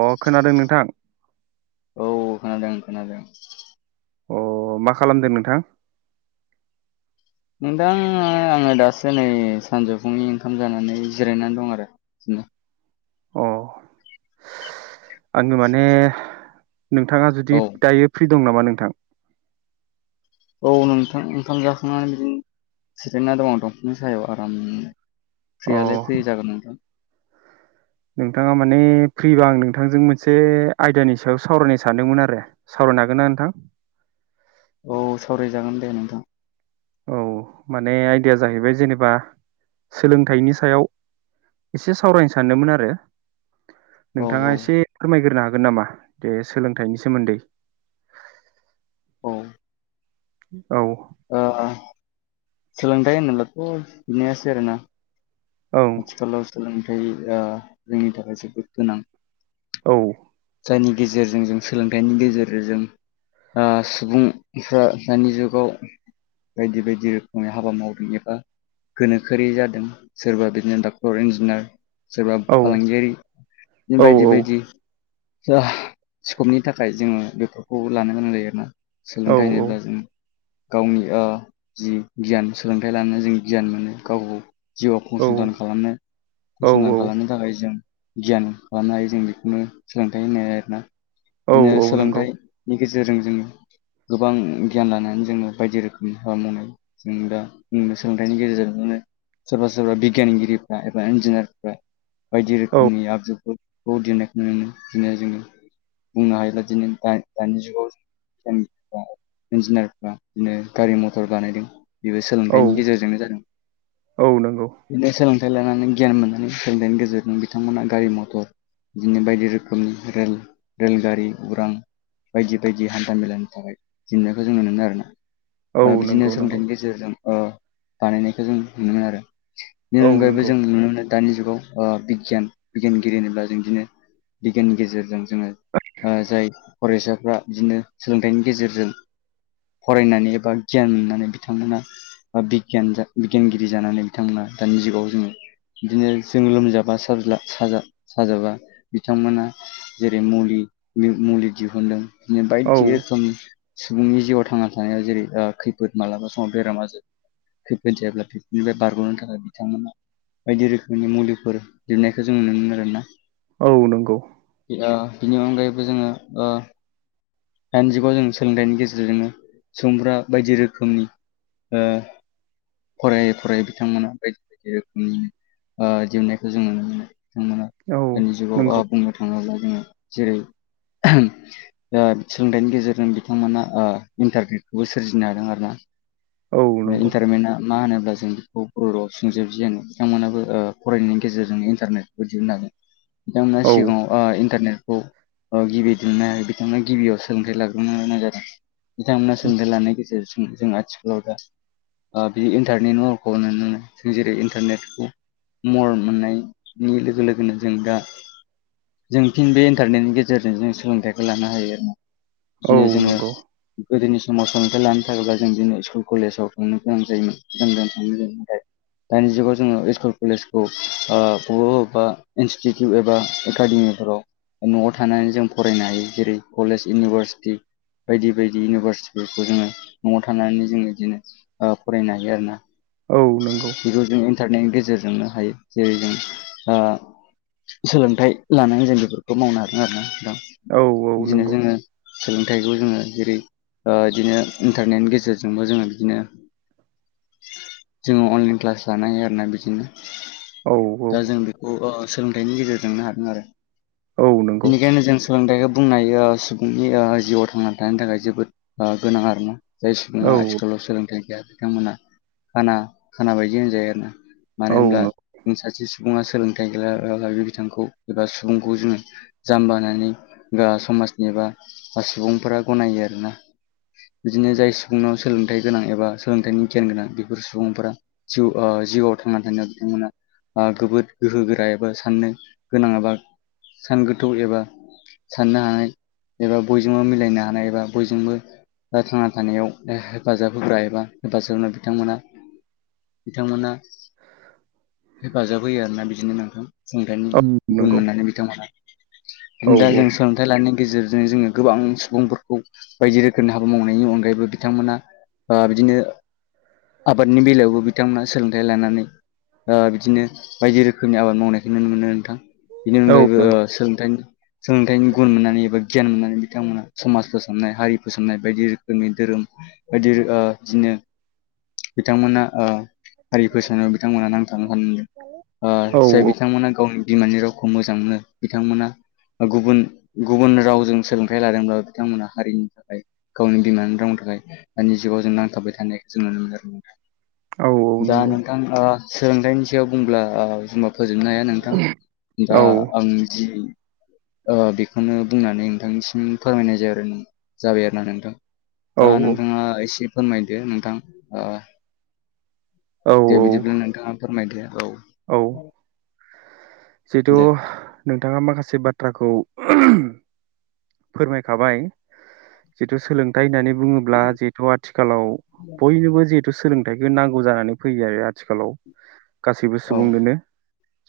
अ खोनादों नोंथां औ खोनादों खोनादों। अ मा खालामदों नोंथां नोंथां आंङो दासो नै सानजौफुनि ओंखाम जानानै जिरायनानै दं आरो ओम आंङो माने नोंथांङा औ जुदि दायो फ्रि दं नामा नोंथां औ नोंथां ओंखाम जाखांनानै बिदिनो सिरायना दं आं दंफांनि सायाव आराम अ फ्रियालाय फ्रि जागोन नोंथां नोंथांङा माने फ्रिबा आं नोंथांजों मोनसे आयदानि सायाव सावरायनो सानदोंमोन आरो सावरायनो हागोनना नोंथां औ सावरायजागोन दे नोंथां औ माने आयदाया जाहैबाय जेनेबा सोलोंथाइनि सायाव एसे सावरायनो सानदोंमोन आरो औ नोंथांङा एसे औ फोरमायग्रोनो हागोन नामा जे सोलोंथाइनि सोमोन्दै औ औ ओ-ओ सोलोंथाइ होनोब्लाथ' बिनायासै आरोना औ आथिखालाव सोलोंथाया जोंनि थाखाय जोबोद गोनां औ जायनि गेजेरजों जों सोलोंथाइनि गेजेरजों जों आ सुबुंफ्रा दानि जुगाव बायदि बायदि रोखोमै हाबा मावदों एबा गोनोखोआरि जादों सोरबा बिदि नो डाक्टर इन्जिनियार सोरबा औ फालांगियारि बिदि औ बायदि बायदि स्कपनि थाखाय जोंङो बेफोरखौ लानो गोनां जायो आरोना औ सोलोंथाइ होनोब्ला जों गावनि आ जि गियान सोलोंथाइ लानो जों गियान मोनो गाव जिउआव फसंथान खालामनो औ फसंथान खालामनो थाखाय जों गियान खालामनो हायो जों बेखौनो सोलोंथाइ होनो आरोना औ बिदिनो औ नंगौ सोलोंथाइ नि गेजेरजों जोंङो गोबां गियान लानानै जोंङो बायदि रोखोमनि हाबा मावनाय जों दा सोलोंथाइनि गेजेरजोंनो सोरबा सोरबा बि गियानगिरिफ्रा एबा इन्जिनियारफ्रा बायदि औ रोखोमनि आगजुफोर [unintelligible] दिनै जोंङो बुंनो हायोब्ला दिनै दानि जुगाव दानि जुगाव इन्जिनियारफ्रा बिदिनो गारि मथर बानायदों। बेबो औ सोलोंथाइनि गेजेरजोंनो जादों। औ नंगौ बिदिनो सोलोंथाइ लानानै गियान मोननानै सोलोंथाइनि गेजेरजों बिथांमोना गारि मथर बिदिनो बायदि रोखोमनि रेल रेलगारि उरां बायदि बायदि हान्था मेलानि थाखाय जेंनाखौ जों नुनो मोनो आरोना औ आ बिदिनो नंगौ नंगौ सोलोंथाइनि गेजेरजों बानायनायखौ जों नुनो मोनो आरो बेनि औ अनगायैबो नंगौ जों नुनो मोनो दानि जुगाव ओ बिगियान बिगियानगिरि होनोब्ला जों बिदिनो बिगियाननि गेजेरजों जोंङो ओ जाय फरायसाफ्रा बिदिनो सोलोंथाइनि गेजेरजों फरायनानै एबा गियान मोननानै बिथांमोना बा बिगियान बिगियानगिरि जानानै बिथांमोना दानि जुगाव जोंङो बिदिनो जों लोमजाबा साज्ला सा साजाबा बिथांमोना जेरै मुलि मुलि दिहुनदों औ बायदि रोखोमनि सुबुंनि जिउआव थांना थानायाव जेरै खैफोद मालाबा समाव बेराम आजाद खैफोद जायोब्लाथाय बेनिफ्राय बारग'नो थाखाय बिथांमोना बायदि रोखोमनि मुलिफोर दिहुननायखौ जों नुनो मोनो आरोना औ नंगौ आ बिनि अनगायैबो जोङो ओ दानि जुगाव जों सोलोंथाइनि गेजेरजोंनो सुबुंफोरा बायदि रोखोमनि ओ फरायै फरायै बिथांमोना बायदि बायदि रोखोमनि ओ दिहुनायखौ जों नुनो मोनो बिथांमोना औ दानि जुगाव नंगौ बुंनो थाङोब्ला जोङो जेरै आ सोलोंथाइनि गेजेरजों बिथांमोना ओ इन्टारनेटखौबो सोरजिनो हादों आरोना औ बे नंगौ इन्टारनेेटआ मा होनोब्ला जों बेखौ बर' राव संजिरद गियान होनो बिथांमोनहाबो ओ फरायनायनि गेजेरजोंनो इन्टारनेट बेखौ दिहुननानै [unintelligible] बिथांमोना औ सिगाङाव आ इन्टारनेटखौ गिबि दिहुननो बिथांमोना गिबियाव सोलोंथाइ लाग्रोनो गोनां जादों बिथांमोनहा सोलोंथाइ लानायनि गेजेरजों जों आथिखालाव दा आ बि इन्टारनेट महरखौ नुनो मोनो जों जेरै इन्टारनेटखौ महर मोननायनि लोगो लोगोनो जों दा जों फिन बे इन्टारनेटनि गेजेरजों जों सोलोंथाइखौ लानो हायो आरोना औ बिदिनो जोङो नंगौ गोदोनि समाव सोलोंथाइ लानो थाखायब्ला जों बिदिनो स्कुल कलेजाव थांनो गोनां जायोमोन गोजान गोजान थांनो थाखाय दानि जुगाव जोङो स्कुल कलेजखौ ओ बबेबा बबेबा इनसटिटिउट एबा एकाडेमिफोराव न'आव थानानै जों फरायनो हायो जेरै कलेज इउनिभारसिटि बायदि बायदि इउनिभारसिटिफोरखौ जोङो न'आव थानानै जोङो बिदिनो ओ फरायनो हायो आरोना औ नंगौ बेखौ जों इन्टारनेटनि गेजेरजोंनो हायो जेरै जों आ सोलोंथाइ लानानै जों बेफोरखौ मावनो हागोन आरोना नोंथां औ औ बिदिनो नंगौ जोङो सोलोंथाइखौ जोङो जेरै ओ दिनो इन्टारनेटनि गेजेरजोंबो जोङो बिदिनो जोङो अनलाइन क्लास लानो हायो आरोना बिदिनो औ दा जों बि औ आ सोलोंथाइनि गेजेरजोंनो हादों आरो औ नंगौ बेनिखायनो जों सोलोंथाइखौ बुंनो हायो ओ सुबुंनि ओ जिउआव थांनानै थानायनि थाखाय जोबोद आ गोनां आरोना जाय औ सुबुङा आथिखालाव सोलोंथाइ गैया बिथांमोनहा खाना खाना बायदि होनजायो आरोना मानो औ नंगौ औ नंगौ औ होनब्ला जों सासे सुबुङा सोलोंथाइ गैलालाबानो बे बिथांखौ एबा सुबुंखौ जोङो जाम्बा होननानै बा समाजनि एबा सुबुंफोरा गनायो आरोना बिदिनो जाय सुबुंनाव सोलोंथाइ गोनां एबा सोलोंथाइनि गियान गोनां बे फोर सुबुंफोरा जिउ ओ जिउआव थांनानै थानायाव बिथांमोना आ गोबोद गोहो गोरा एबा साननो गोनां एबा सान गोथौ एबा साननो हानाय एबा बयजोंबो मिलायनो हानाय एबा बयजोंबो थांना थानायाव हेफाजाब होग्रा एबा हेफाजाब जोंनो बिथांमोना बिथांमोना हेफाजाब होयो आरोना बिदिनो नोंथां सोलोंथाइनि औ गुन नंगौ मोननानै बिथांमोनहा दा जों सो थाइ लानायनि गेजेरजों जोङो गोबां सुबुंफोरखौ बायदि रोखोमनि हाबा मावनायनि अनगायैबो बिथांमोना ओ बिदिनो आबादनि बेलायावबो बिथांमोना सोलोंथाइ लानानै ओ बिदिनो बायदि रोखोमनि आबाद मावनायखौ नुनो मोनो नोंथां बेनि ओ अनगायैबो औ सोलोंथाइनि सोलोंथाइनि गुन मोननानै एबा गियान मोननानै बिथांमोना समाज फोसाबनाय हारि फोसाबनाय बायदि रोखोमनि धोरोम बायदि रो ओ बिदिनो बिथांमोना ओ हारि फोसावनायाव बिथांमोना नांथाना थानांदों औ ओ जाय बिथांमोना गावनि बिमानि राव खौ मोजां मोनो बिथांमोना गुबुन गुबुन रावजों सोलोंथाइ लादोंब्लाबो बिथांमोना हारिनि थाखाय गावनि बिमानि रावनि थाखाय दानि जुगाव जों नांथाबबाय थानाय जों नुनो मोनो आरो औ दा नंगौ नोंथां सोलोंथाइनि सायाव बुंब्ला फोजोबनो हाया नोंथां दा औ औ आं जि बेखौनो बुंनानै नोंथांनिसिम फोरमायनाय जायो आरोना जाबाय आरोना नोंथां दा औ नोंथाङा एसे फोरमायदो नोंथां आ औ दे बिदिब्ला नोंथाङा फोरमायदो औ औ जिथु दे नोंथाङा माखासे बाथ्राखौ फोरमायखाबाय जितु सोलोंथाइ होननानै बुङोब्ला जितु आथिखालाव बयनिबो जि थु' सोलोंथाइखौ नांगौ जानानै फैयो आरो आथिखालाव गासैबो औ सुबुंनोनो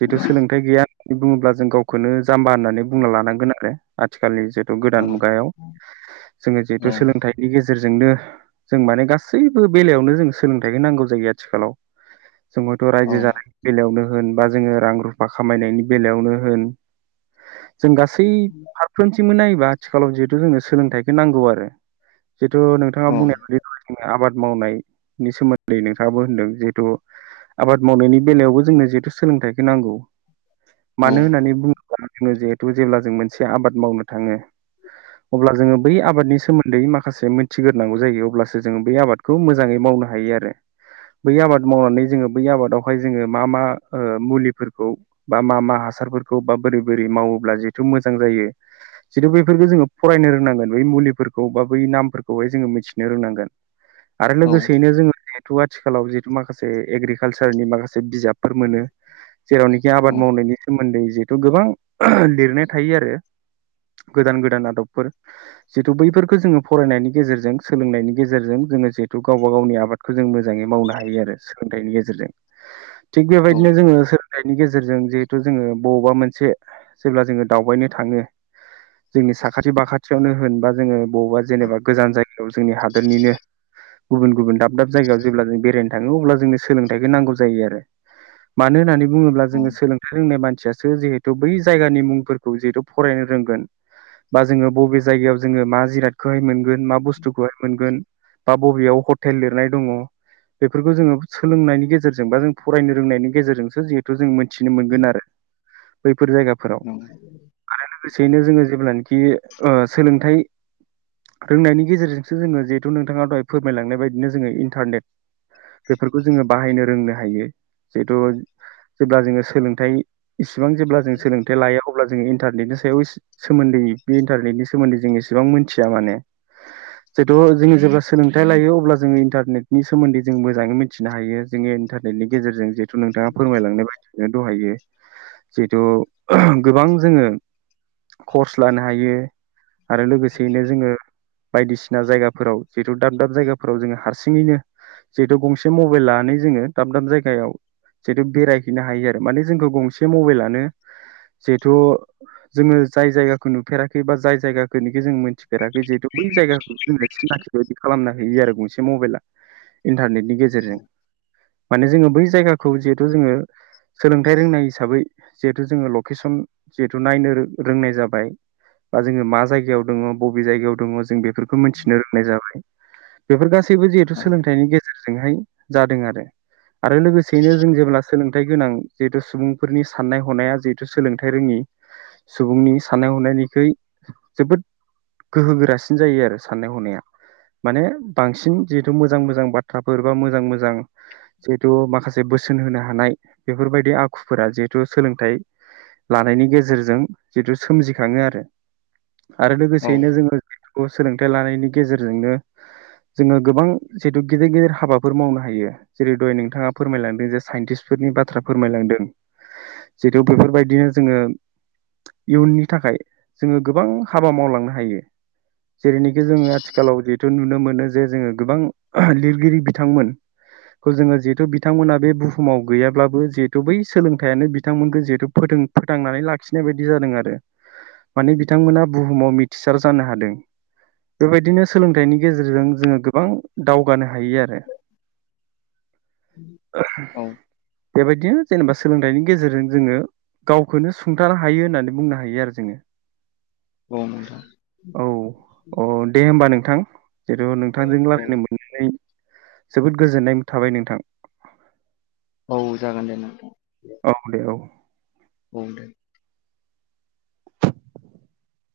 जिथु सोलोंथाइ गैया होननानै बुङोब्ला जों गाव खौनो जाम्बा होननानै बुंना लानांगोन आरो आथिखालनि जिहेथु औ गोदान मुगायाव जोङो औ जिहेतु सोलोंथाइनि गेजेरजोंनो जों माने गासैबो बेलायावनो जों सोलोंथाइखौ नांगौ जायो आथिखालाव जों हयथ औ रायजो जानायनि बेलायावनो होन बा जोङो रां रु फा खामायनायनि बेलायावनो होन जों गासै मोनफ्रोमबोथिंबो नायोबा आथिखालाव जिहेथु जोंनो सोलोंथाइखौ नांगौ आरो जिहेथु नोंथाङा औ बुंनाय बादि जोङो आबाद मावनाय नि सोमोन्दै नोंथाङाबो होनदों जिहेतु आबाद मावनायनि बेलायावबो जोंनो जिहेथु सोलोंथाइखौ नांगौ औ मानो होननानै बुङोब्ला जोङो जिहेथु जेब्ला जों मोनसे आबाद मावनो थाङो अब्ला जोङो बै आबादनि सोमोन्दै माखासे मोन थिगोरनांगौ जायो अब्लासो जोङो बे आबादखौ मोजाङै मावनो हायो आरो बै आबाद मावनानै जोङो बै आबादावहाय जोङो मा मा मुलिफोरखौ बा मा मा हासारफोरखौ बा बोरै बोरै मावोब्ला जिहेथु मोजां जायो जिथु बैफोरखौ जोङो फरायनो रोंनांगोन बै मुलिफोरखौ बा बै नामफोरखौहाय जोङो मिथिनो रोंनांगोन आरो लोगोसेयैनो जोङो जिहेतु आथिखालाव जिहेथु माखासे एग्रिकालसारनि माखासे बिजाब फोर मोनो जेरावनोखि औ आबाद मावनायनि सोमोन्दै जिहेथु गोबां लिरनाय थायो आरो गोदान गोदान आदबफोर जिहेतु बैफोरखौ जोङो फरायनायनि गेजेरजों सोलोंनायनि गेजेरजों जोङो जिहेतु गावबा गावनि आबाद खौ जों मोजाङै मावनो हायो आरो सोलोंथाइनि गेजेरजों [inaudible] थिग बेबायदिनो जोङो नि गेजेरजों जिहेथु जोङो बबावबा मोनसे जेब्ला जोङो दावबायनो थाङो जोंनि साखाथि बाखाथियावनो होन बा जोङो बबेबा जेनेबा गोजान जायगायाव जोंनि हादरनिनो गुबुन गुबुन दाब दाब जायगायाव जेब्ला जों बेरायनो थाङो अब्ला जोंनो सोलोंथाइखौ नांगौ जायो आरो मानो होननानै बुङोब्ला जोङो सोलोंथाइ रोंनाय मानसिया सो जिहेथु बै जायगानि मुंफोरखौ जिहेथु फरायनो रोंगोन बा जोङो बबे जायगायाव जोङो मा जिरादखौहाय मोनगोन मा बुस्थुखौहाय मोनगोन बा बबेयाव हटेल लिरनाय दङ बेफोरखौ जोङो सोलोंनायनि गेजेरजों बा जों फरायनो रोंनायनि गेजेरजोंसो जिहे थु जों मिथिनो मोनगोन आरो बैफोर जायगा औ आरो लोगोसेयैनो जोङो जेब्लानाखि सोलोंथाइ रोंनायनि गेजेरजोंसो जोङो जिहेथु नोंथाङा दहाय फोरमायलांनाय बायदिनो जोङो इन्टारनेट बेफोरखौ जोङो बाहायनो रोंनो हायो जिहेथु जेब्ला जोङो सोलोंथाइ इसिबां जेब्ला जों सोलोंथाइ लायो अ अब्ला जोंङो इन्टारनेटनि सायाव सोमोन्दै बे इन्टारनेटनि सोमोन्दै जों एसेबां मोनथिया माने जिहेथु जोंङो जेब्ला सोलोंथाइ लायो अब्ला जोंङो इन्टारनेटनि सोमोन्दै जों मोजांङै मि थिनो हायो जोंङोनो इन्टारनेटनि गेजेरजों जिहेथु नोंथांङा फोरमायलांनाय दहायो जिहेथु गोबां जोंङो कर्स लानो हायो आरो लोगोसेयैनो जोंङो बायदिसिना जायगाफोराव जिहेतु दाब दाब जायगाफोराव जोंङो हारसिङैनो जिहेतु गंसे मबाइल लानानै जोंङो दाब दाब जायगायाव जिहेथु बेराय हैनो हायो आरो माने जोंखौ गंसे मबाइलानो जहेथु जोंङो जाय जायगाखौ नुफेराखै बा जाय जायगाखौनोखि जों मोनथिफेराखै जिहेथु बै जायगाखौ जोंनो सिनाखि बायदि खालामना होयो आरो गंसे मबाइला इन्टारनेट नि गेजेरजों माने जोंङो बै जायगाखौ जिहेथु जोंङो सोलोंथाइ रोंनाय हिसाबै जिहेथु जोंङो लकेसन जिहेथु नायनो रोंनाय जाबाय बा जोंङो मा जायगायाव दंङो बबे जायगायाव दंङो जों बेफोरखौ मिथिनो रोंनाय जाबाय बेफोर गासैबो जिहेथु सोलोंथाइनि गेजेरजोंहाय जादों आरो आरो लोगोसेयैनो जों जेब्ला सोलोंथाइ गोनां जिहेतु सुबुंफोरनि साननाय हनाया जिहेतु सोलोंथाइ रोंङि सुबुंनि साननाय हनायनिखै जोबोद गोहो गोरासिन जायो आरो साननाय हनाया माने बांसिन जिहेथु मोजां मोजां बाथ्राफोर बा मोजां मोजां जिहेथु माखासे बोसोन होनो हानाय बेफोरबायदि आखुफोरा जिहेथु सोलोंथाइ लानायनि गेजेरजों जिथु सोमजिखांङो आरो आरो औ लोगोसेयैनो जोंङो बे सोलोंथाइ लानायनि गेजेरजोंनो जोंङो गोबां जिहेथु गिदिर गिदिर हाबाफोर मावनो हायो। जेरै दहाय नोंथांङा फोरमायलांदों जे साइन्टिस्टफोरनि बाथ्रा फोरमायलांदों। जिहेतु बेफोरबायदिनो जोंङो इयुननि थाखाय जोंङो गोबां हाबा मावलांनो हायो। जेरैनोखि जोंङो आथिखालाव जिहेथु नुनो मोनो जे जोंङो गोबां लिरगिरि बिथांमोनखौ जोंङो जिहेथु बिथांमोना बे बुहुमाव गैयाब्लाबो जिहेथु बै सोलोंथाइयानो बिथांमोनखौ जिहेथु फोथांनानै लाखिनाय बायदि जादों आरो माने बिथांमोना बुहुमाव मिथिसार जानो हादों। बेबायदिनो सोलोंथाइनि गेजेरजों जोंङो गोबां दावगानो हायो आरो बेबायदिनो जेनेबा सोलोंथाइनि गेजेरजों जोंङो गावखौनो सुंथानो हायो होननानै बुंनो हायो आरो जोंङो औ नोंथां औ औ दे होमबा नोंथां जिथु नोंथांजों औ लागायनो मोननानै जोबोद गोजोननाय थाबाय नोंथां औ जागोन दे नोंथां औ दे औ बुं दे